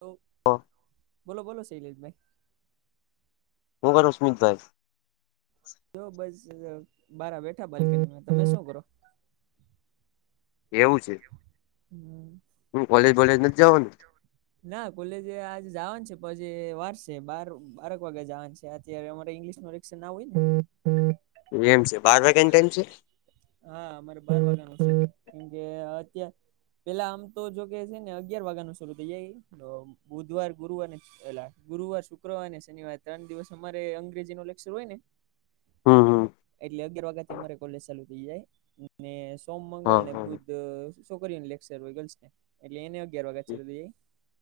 તો હું બોલો બોલો શૈલેશભાઈ. હું કરો ઉસ્મિતભાઈ? જો બસ અઇયા બારા બેઠા બારકેટમાં તમે શું કરો? એવું છે. હમ. હું કોલેજ બોલેજ નથી જવો ને? ના કોલેજ આજે જવાનું છે પછી વારસે બાર બારક વાગ્યે જાવન છે અત્યારે અમારે ઇંગ્લિશનો રિકશન ના હોય ને. એમ છે બાર વાગ્યે ટાઈમ છે? હા અમારે બાર વાનું છે કેમકે અત પેલા આમ તો જો કે છે ને અગિયાર વાગ્યાનું શુરૂ થઈ જાય તો બુધવાર ગુરુવાર એલા ગુરુવાર શુક્રવાર ને શનિવાર ત્રણ દિવસ અમારે અંગ્રેજી નો લેક્ચર હોય ને. હમ હમ એટલે અગિયાર વાગ્યાથી અમારે કોલેજ ચાલુ થઇ જાય. ને સોમ મંગળ હા ને હા બુદ્ધ છોકરીઓને લેક્ચર હોય ગલ્સને. એટલે એને અગિયાર વાગે ચલી દઇએ,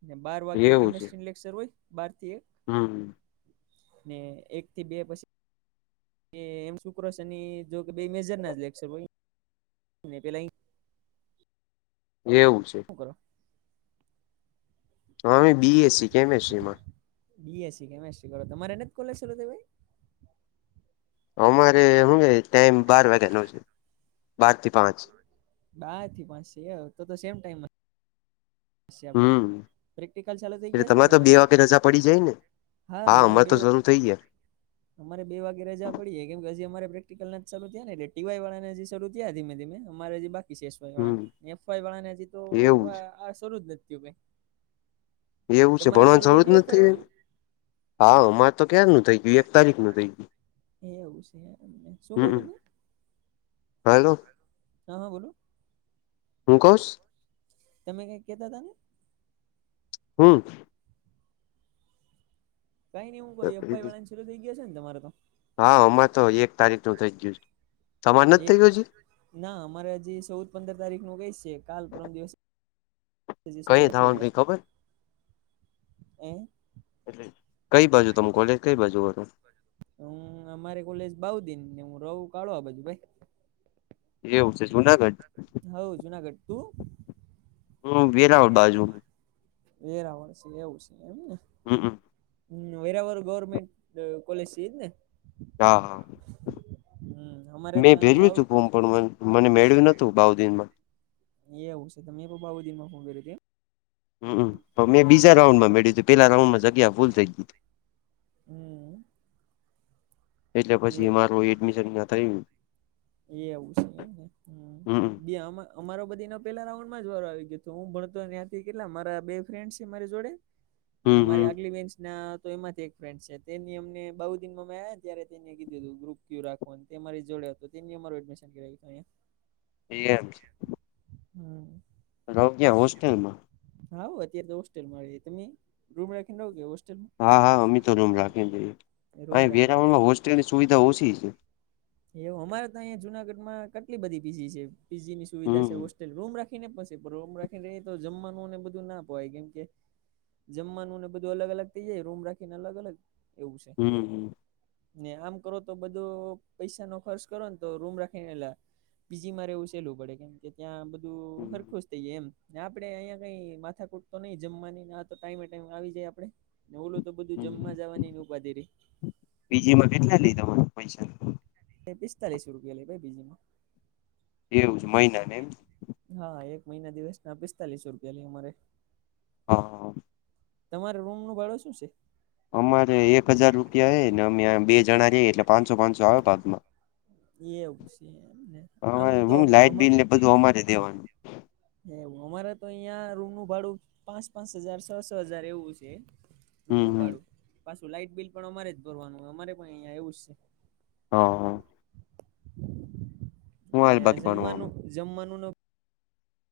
ને બાર વાગે એવું છે કેમસ્ટ્રી લેક્ચર હોય બાર થી એક. હમ. ને એક થી બે પછી એ એમ શુક્ર શનિ જો કે બે મેજરના જકસે પહી ને પેલા ઇ એવું છે. શું કરો. હ ય બી એસ સી કેમિસ્ટ્રીમાં. બીએસસી કેમેસ્ટ્રી કરો તમારે એને જ કોલેજ છલો તમે? અમારે હું ટાઈમ બાર વાગ્યાનો છે, બાર થી પાંચ. બાર થી પાંચ છે તો સેમ ટાઈમ સે આપડે હમ પ્રેક્ટિકલ ચાલુ થઈ એટલે ગયા છે તો બે તમારે? વાગે રજા પડી જાય ને હા અમારે તો બેવ શરૂ થઈ ગયા અમારે બે વાગે રજા પડીએ કેમ કે હજી અમારે પ્રેક્ટિકલ ના જ ચાલુ થયા ને એટલે ટીવાય વાળાને શરું થીયા ધીમે ધીમે અમારે જે બાકી કિસેસશાઈ હમ વાળાને એફવાઈ વાળાને હજી તો એવું આ શરૂ જ ન થીયું ભાઈ. એવું છે ભણવાની થઈ જરૂર જ ગયું એફવાય નથી? વાળાને એ હા અમારે તો ક્યાર ન થઈ ગયું એક તારીખ નું થઇ ગયું. એ એવું છે એમને શું કહો તમે? હલો, હા હા બોલો હું કોશ? તમે કઈ કેતા હતા ને. હમ. કઈ નઈ હું કઈ એફફાઈવાળાને શરૂ થઈ ગયા છે ને તમારે તો હા હમા તો એક તારીખનું થઈ ગયું છે તમારે નથી એક થઈ ગયુ હજી ના અમારે હજી ચૌદ પંદર તારીખનું કઇ સે કાલ પરમ દિવસ હજી કઈ શરૂતા થઇ થવાનું કઈ ગયા ખબર એ એટલે કઈ બાજુ તમે કોલેજ કઈ બાજુ હતા હું અમારે કોલેજ બઉ દીન ને હું રોવ કાળો આ બાજુ ભાઈ એવું છે જુનાગઢ હવ જુનાગઢ તું હું વેરાવળ બાજુ વેરાવળ સે એવું સે એમ ને હમ્મ હમ્મ હમ્મ વેરાવાર ગવર્મેન્ટ દ કોલેજ એજ ને હા હા હમ અમારે તો મેં અહી ભેજ્યું બાવ હતું ફોમ પણ મને મેળ્યું નતું બઉ દિનમાં એ આવવું છે તમે એ બઉ દિનમાં ફોન કર્યું તેમ, હમ્મ તો મેં બીજા રાઉન્ડમાં એવું મેળ્યું તું પેલા રાઉન્ડમાં જગ્યા ફૂલ થઈ એટલે પછી મારું એડમિશન ના થયું એવું છે એમને હમ્મ હમમ બે આમાં અમારો બધી ન પેલા રાઉન્ડમાં જ વારો આવી ગયો હતો હું ભણતો ત્યાંથી કેટલા મારા બે ફ્રેન્ડ છે. મારી જોડે [inaudible] નિનેમારે હમ આ માં એક ફ્રેન્ છે. તેની અમને બુ દિનમાં મે્યા ત્યારે તેને કીધે લુ ગ્રુપ રાખ તે મારી જોડે હતો તેની અમાર એડમિશન કરાયતું અયા એ હમ્મ રહો કયાં હોસ્ટેલ માં હા અત્યારે તો હોસ્ટેલમાં તમે રૂમ રાખીને આવ કે હોસ્ટલ હા હા અમે તો રૂમ રાખીને દઈએ રૂમ અહી રાખીને રહો વેરાવળ માં હોસ્ટેલની સુવિધા ઓછી છે. એવ અમારે ત્યા અં જુનાગઢ માં કેટલી બધી પીજી છે. પીજી ની સુવિધા છે હમ હોસ્ટેલ રૂમ રાખી રાખીને પછીમ રાખીને તો જમવાનુંને બધું ના પવાય કેમ કે જમવાનું ને બધું અલગ અલગ થઇ જાય રૂમ રાખીને અલગ અલગ એવું છે. હમ ને આમ કરો તો બધું પૈસા નો ખર્ચ કરો ને તો રૂમ રાખીનેલા પી જી મા રે વું સહેલવું પડે કેમ કે ત્યાં હમ હરખુંજ થય જાય એમ આપડે અહિયાયા કઈ માથા કૂટ તો નઈ જમવાની ના તો ટાઈમે ટાઈમે આવી જાય આપડે ને ઓલુ તો બધું જમવા જવાની ની ઉપાધી રહી બીજી માં કેટલા લઈ દવાનું પૈસા એ પિસ્તાલીસ રૂપિયા લે ભાઈ પી જી માં એ એવું છે મહિના ને એમ હા એક મહિના દિવસ ના પિસ્તાલીસ રૂપિયા લે અમારે હા તમારે રૂમ નું ભાડો શું છે. અમારે એક હજાર રૂપિયા હ ને અમે બે જણા રહીયે એટલે પાંચસો પાંચસો આવ ભાગમાં એવું છે એમને આમ અરે તો હું અમારે લાઈટ બિલને બધું અમારે દેવાનું હવ અમારે તો અહિયાં રૂમ નું ભાડું પાંચ પાંચ હજાર છ. છ. હજાર એવું છે. હમ રૂમનું હમ ભાડું પાછું લાાઈટ બિલ પણ અમારે જ ભરવાનું અમારે પણ અહીંયા એવું જ છે. હ હું ને હાલે બાકી જમવાનું ભણવામાં જમવાનું ન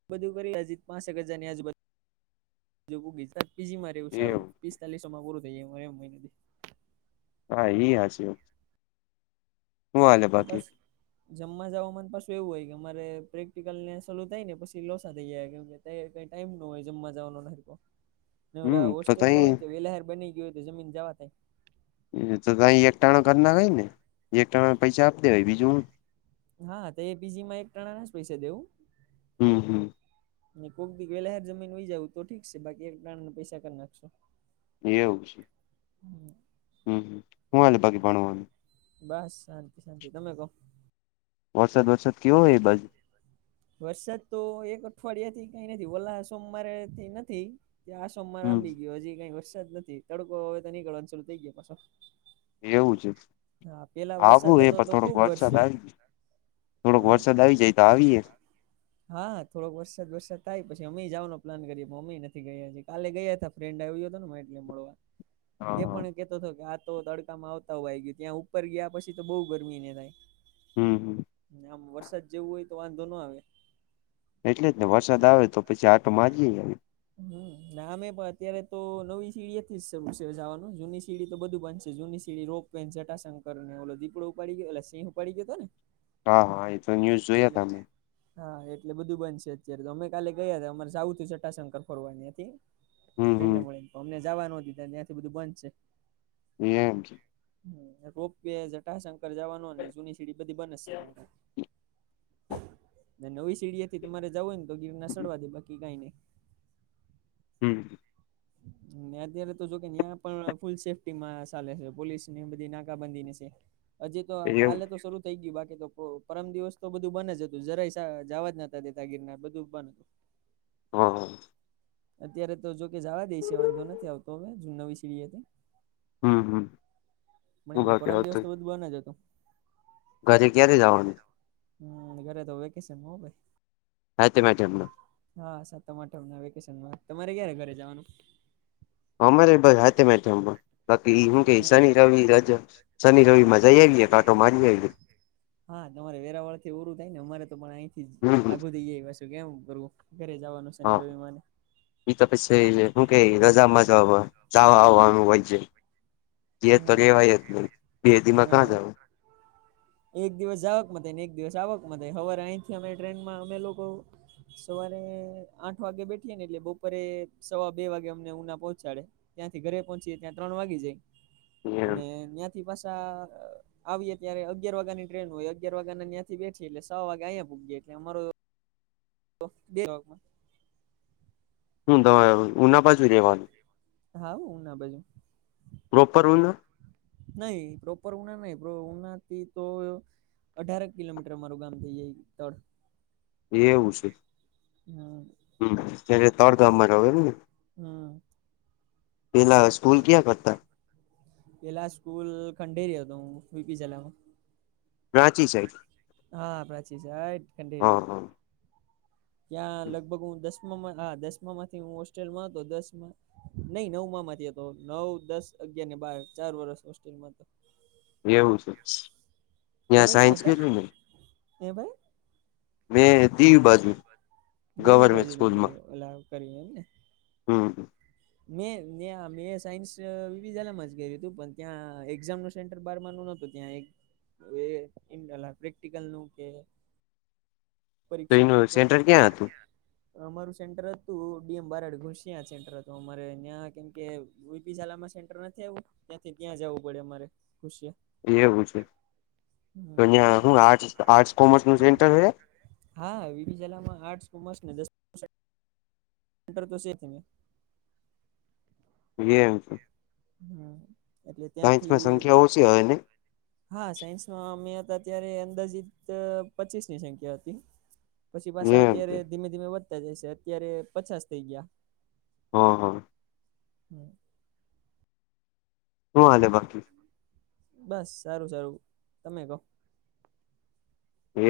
બધું કરી હજી પાંસેક હજાર ની આજુબાજુ બગી પી જીમાંવું સારું એવું પિસ્તાલીસોમાં પૂરું થઈ જાયમ હોય નથી હા ઈ હાચુ બાકી બસ જમવા જવા માને પાછું એવું હોય કે અમારે પ્રેક્ટિકલ ને સલું થાય ને પછી લોસા થઈ જાય કેમ એ કઈ ટાઈમ નો હોય જમવા જવાનો હરખો. [inaudible] ને ઓલા તો હોસ્ટેલમાં હોય તઈ તો વેલાહ બની ગીયું હોય તો જમીને જાવા ડે. તો કઈ એક ટાણા કર નખાય ને એક ટાણાના પૈસા આપી દેવાય બીજું હું હા તો એપીજી માં એક ટણા ના જ પૈસા દેવું. હમ્મ હમ્મ. ને કોક દી વેલા હ જમીન વઈ જાવું તો ઠીક છે. બાકી એક ટાણા ના પૈસા કરી નાખશું. એવું છે. હમ્મ હું હાલે બાકી ભણવાનું. બસ શાંતિ-શાંતિ તમે કો. વરસાદ બરસાદ કેવોય એ બાજુ. વરસાદ તો એક અઠવાડિયાથી કઈ નથી ઓલા સોમવારેથી નથી આ સોમવાર હમ આંબી ગયો હજી કઈ વરસાદ જ નથી તડકો હવે તો નીકળવાનું ચાલુ થઈ ગયો પાછો. એવું છે. હા પેલા વરસાદ આવું હે હતો પણ તો થોડોક ખુબ વરસાદ વરસ્યો. આવી થોડોક એ વરસાદ આવી જાય તો આવીએે. હા થોડોક વરસાદ બરસાદ થાય પછી અમએ જવાનો પ્લાન કરીએ પણ અમેય નથી ગયા હજી. કાલે ગયા તાં. ફ્રેન્ડ આવી ગીયો હતો મહેક ને મળવા. [inaudible] તે પણ કેતો હતો કે આ તો તડકામાં આવતા હોયઈ ગયું ત્યાં ઉપર ગયા પછી તો બહુ ગરમી એને થાય. હમ હમ આમ વરસાદ જેવું હોય તો વાંધો નો આવે. એટલે જ ને વરસાદ આવે તો પછી આટો મારી એ આવે. હમ્મ ને આમે પણ અત્યારે તો નવી સીડીએ થીજ છે ઉછે જવાનું. જૂની સીડી તો બધું બનશે જૂની રોપવે, જટાશકર ને ઓલો દીપડો ઉપડી ગયો એટલે સિહ ઉપાડી ગયો હતો ને. હા હા એ. તો ન્યૂઝ જોયા એટલે. તા મેં હા એટલે બધું બનશે અત્યારે તો અમે કાલે ગયા હતા અમારે જવ છું જટાશંકર ફોરવા ન્યાંથી. હમ ફ્રેન્ડ હમ ને મળીને અમને જાવા નો દીધા ન્યાંથી બધું બંધ છે. એમ. રોપ વે, જટાશંકર જવાનું ને જૂની સીડી બધી બને છે હમણા. ને નવી સીડીએ થી તમારે જાવું હોય ને તો ગીરના સડવા ડે બાકી કાંઈ નઈ. હમ્મ. અત્યારે તો જોકે ત્યાં પણ ફૂલ સેફ્ટી માં ચાલે છે પોલીસ ને બધી નાકાબંધીની છે. હજી તો એવું કાલે તો શરૂ થઈ ગયું બાકી તો પરમ દિવસ તો બધું બન જ હતું જરાય જવા જ નતા દેતા ગીરના બધું બન. હ. અત્યારે તો જો કે જાવા દે છે વાંધો નથી આવતો હવે નવી સીડીએ થી. હમ હમ મ હું બાકી પરમ દિવસ આવતું તો બધું જ હતું. ઘરે ક્યારે જવાનું ઘરે તો વેકેશનમા હો ભાઈ. [unintelligible] હા સાતમ આઠમ ના વેકેશનમાં. તમારે ક્યારે ઘરે જવાનું. અમારે બસ હાથમ આઠમમા બાકી હું કે હે શનિ રવિ રજા શનિ રવિમા જઈ આવીએ એક આંટો મારી આઈએ. હા તમારે વેરાવળથી ઓરું થાય ને અમારે પણ અહીંથી જ હમ આગું થઈ જાય. શું કેવું હ કરું ઘરે જવાનું છે ન રવિ મા ન એ તો પછી હું કઈ રજા મજા જવા આવવાનું હોય છે. ઘેર તો રેવાય જ નહીં હમ બે દીમાં કાં ના જાવ. એક દિવસ જવાક મ ને એક દિવસ આવક માટે હવારે અહીંથી ટ્રેનમાં અમે લોકો સવારે આઠ વાગે બેઠીએ ને એટલે બપોરે સવા બે વાગે અમને ઉના પહોંચાડે. ત્યાંથી ઘરે પહોંચી ત્યાં ત્રણ વાગી જાય અને ત્યાંથી પાછા આવીએ ત્યારે અગિયાર વાગ ની ટ્રેન હોય અગિયાર વાગ્યા ના ત્યાંથી બેઠી એટલે સ વાગે અહીંયા પુંગીએ એટલે અમારો [inaudible] [inaudible] હું તમારે ઉના પાછુ રહેવાનું. હા હુ ના બઈ પ્રોપર હુન નહી પ્રોપર ઉનાર નહી ઉનારથી તોયો અઢાર કિલોમીટર મારું ગામ થઈ જાય તળ એવું છે હમ હમ ત્યારે તળ ગામમાં રહો એમ ને હમ પેલા સ્કૂલ ક્યાં કરતા પેલા સ્કૂલ ખંડેરી હતો હું વીપી જલામાં રાંચી સાઈડ હા પ્રચી જાય કડેરી હા હા ત્યાં લગભગ હું દસમામાં હા દસમા માંથી હું હોસ્ટેલમાં હતો દસમાં નહી નવ માંથી ગયોતો નવ દસ અગિયારને બાર ચાર વર્ષ હોસ્ટેલમાં હતો એવું છે. ત્યાં તમે ક્યાં સાયન્સ હતા કર્યું ને હે ભાઈ મેં દિવ બાજુ દીવ ગવર્મેન્ટ બાજુ તમે સ્કૂલમાં ઓલા કર્યું એમ ને હમ હમ. મેં ત્યા મેં સાયન્સ [unintelligible] જ કર્યું હતું પણ ત્યાં એક્ઝામ ન સેન્ટર બારનું ત્યાં એ પ્રેક્ટલનું કે તો પરીક્ષા એનું સેન્ટર ક્યાં હતું. અમારું સેન્ટર હતું ડી એમ બારાડ ઘોસ સેન્ટર હતું. અમારે ત્યાં કેમ કે બીજી શાલામાં સેન્ટર નથી આવું ત્યાંથી ત્યાં જવું પડે અમારે ખુશીએ. એવું છે તો અહીં હું આર્ટ આર્ટસ કોમર્સનું સેન્ટર છે. હા, વીડીજલામાં આર્ટસ કોમર્સ ને દસ સેન્ટર તો સેજ એમ. હમ એટલે સાયન્સમાં ત્યાંથી સંખ્યા ઓછી હોય ને હા, સાયન્સમાં અમે હતા અત્યારે અંદાજીત પચીસની સંખ્યા હતી. પછી પાછા એમ છે અત્યારે ધીમે-ધીમે વધતા જશે અત્યારે પંચાસ થઇ ગયા. હા. હા. હમ. હુ અને બા બસ સારુ સારું તમે કહો.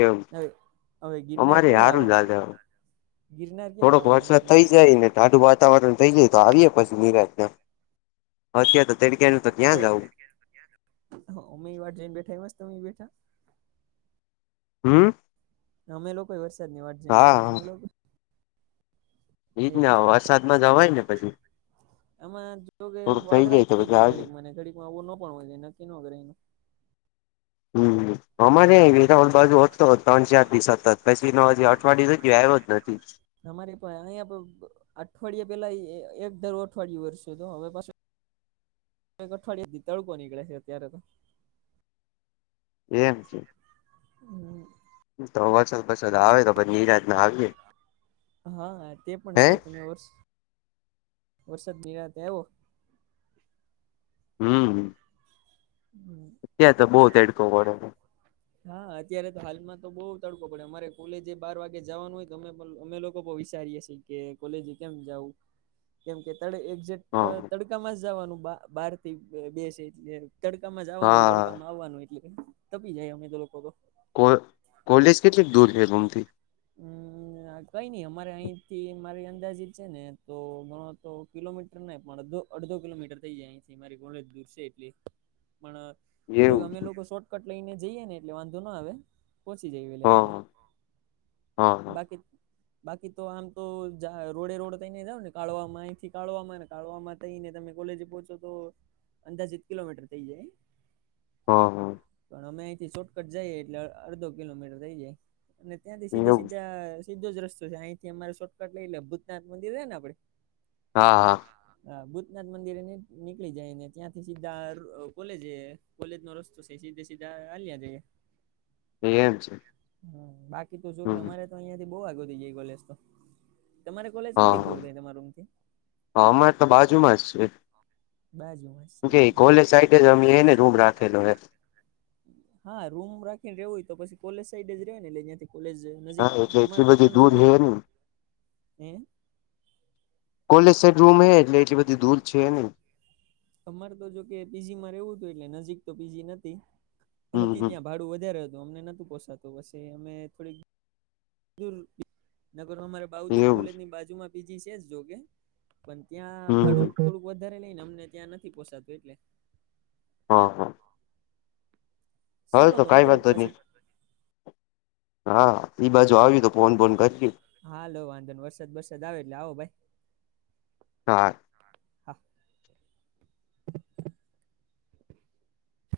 એવુ, હવે હવે ગિરનાર અમારે ક્યારે હારું આવવાનું ગિરનાર ક્યારે થોડોક આવવાનું હોય વરસાદ થઇ તમારે જાય ને દાઠઢું વાતાવરણ થઈ જાય તો આવીએે પછી. ની રાતના અત્યાં તો તડગનું તો ત્યાં જ આવું. હમ્મ, એ વાર જઈને બેઠા હ મસ્તમે બેઠા. હમ્મ. અમે લોકો વરસાદની વાત જઈને બેઠા ને હા તમે લોકો એજ ને એવું વરસાદમાં જવાય ને પછી આમાં જો કે થોડુંક વાદળા તો થઈ પછી જાય આવે ઘડીકમાં આવું ન પણ હોય નક્કી એ હમ્મ. અમારે વીઘોન બાજુ હોતો ત્રણ-ચારથી સતત પછી ન હજી અઠવાડિય જોયો આવ્યો જ નથી. અમારે પણ અયા અઠવાડિયા પેલા એક દર અઠવાડિયે વર્ષે તો હવે પાસે અવાડિયાથી તડકો નીકળે છે અત્યારે તો. એમ છે. હમ્મ. તો વરસાદ બરસાત આવે તો પછી નિરાતના આવીએે. હા તે પણ છે તને વર્ષ તમે વરસાદ નિરાતે આવો. હમ્મ. હમ્મ. તડકો પડે હા અત્યારે તો હાલમાં તો બહુ તડકો પડે અમારે કોલેજ બાર વાગે જવાનું હોય તો અમે અમે લોકો વિચારીએ. કેમ કે કોલેજે કેમ જાઉ? [inaudible] કેમ કે તરે એક્ઝેક્ટ હા તડકામાં જ જવાનું બ બહારથી [unintelligible] તડકામાં જવાનું, હા તડકામાં આવવાનું, એટલે તપી જાય અમે તો લોકો તો. કોલ કોલેજ કેટલીક દૂર છે ગોમથી? અમ્મ આ કંઈ નહી અમારે અહીંથી મારી અંદાજીત છે ને તો ગણો તો કિલોમીટ ટર પણ અડધો-અડધો કિલોમીટર થઇ જાય આહીંથી મારી દૂર છે એટલી. પણ જોકે એવું અમે લોકો શોર્ટકટ લઈને જઈએ ને એટલે વાંધો ના આવે, પહોંચી જઈ વહેલાં હા ન્યાં. હા. હા બાકી બાકી તો આમ તો જા રોડે-રોડ થઈને જાવ ને કાડવામાં, અહીંથી કાડવામાં ને કાડવામાં થઈને તમે કોલેજ પહોંચો તો અંદાજિત કિલોમીટર થઈ જાય. હા, હા. પણ અમે અહીંથી શોર્ટકટ જાઈએ એટલે અડધો કિલોમીટર થઈ જાય. અને ત્યાંથી એવું સીધે-સીધા સીધો જ રસ્તો છે, અહીંથી અમારે શોર્કટ લઈ લે, ભૂતનાથ મંદિર હે ને આપણે? હા, હા. હા ભૂતનાથ મંદિરેને નીકળી જાય ને ત્યાંથી સીધા કોલેજે કોલેજ નો રસ્તો સે, સીધે-સીધા હાલ્યા જાઈએ. એમ છે. હા. બાકી તો જો કે હમ અમારે તો અહિયાં થી બહુ આઘો થઈ જાય કોલેજ તો. તમારે કોલેજ હા કેટલીક હા દૂર થાય તમારા રૂમ થી? અમારે તો બાજુમાં જ સે. બાજુ માં જ છે એમ ને. સાઈડ જ અમે એને રૂમ રાખેલો હે હા રૂમ રાખીને રહેવું હોય તો પછી કોલેજ સાઈડ જ રહેવાય ને. એટલે યાંથી કોલેજે હા નજીક થાય. એટલે અમારે એટલી તો બધી પણ દૂર જોકે, હે નહી હે? કોલેજ સાઇટ રૂમ હે એટલે એટલી બધી દૂર છે નહીં. અમારે તો જોકે પી જીમાં રહેવું તું એટલે નજીક તો પી જી નતી, હમ હતી હમ ત્યાં ભાડું વધારે હત તો અમને નતું પોસાતું, પસી અમે થોડીક દુર નકર અમારે બાઉદીન એવું છે. કોલેજની બાજુમાં પીજી છે જ જોકે. પણ ત્યાં ભાડું હમ થોડુંક વધારે લઈને અમને ત્યાં નથી પોસાતું એટલે. હા, હા. હાલ ચાલો તો કાંઈ મિત્રો વાંધો નહી. પછી હા. ઈ બાજુ આવી તો ફોન બોન કરજે. હા હાલો વાંધો નહીં. વરસાદ બરસાદ આવે એટલે આવો ભાઈ. હા. હા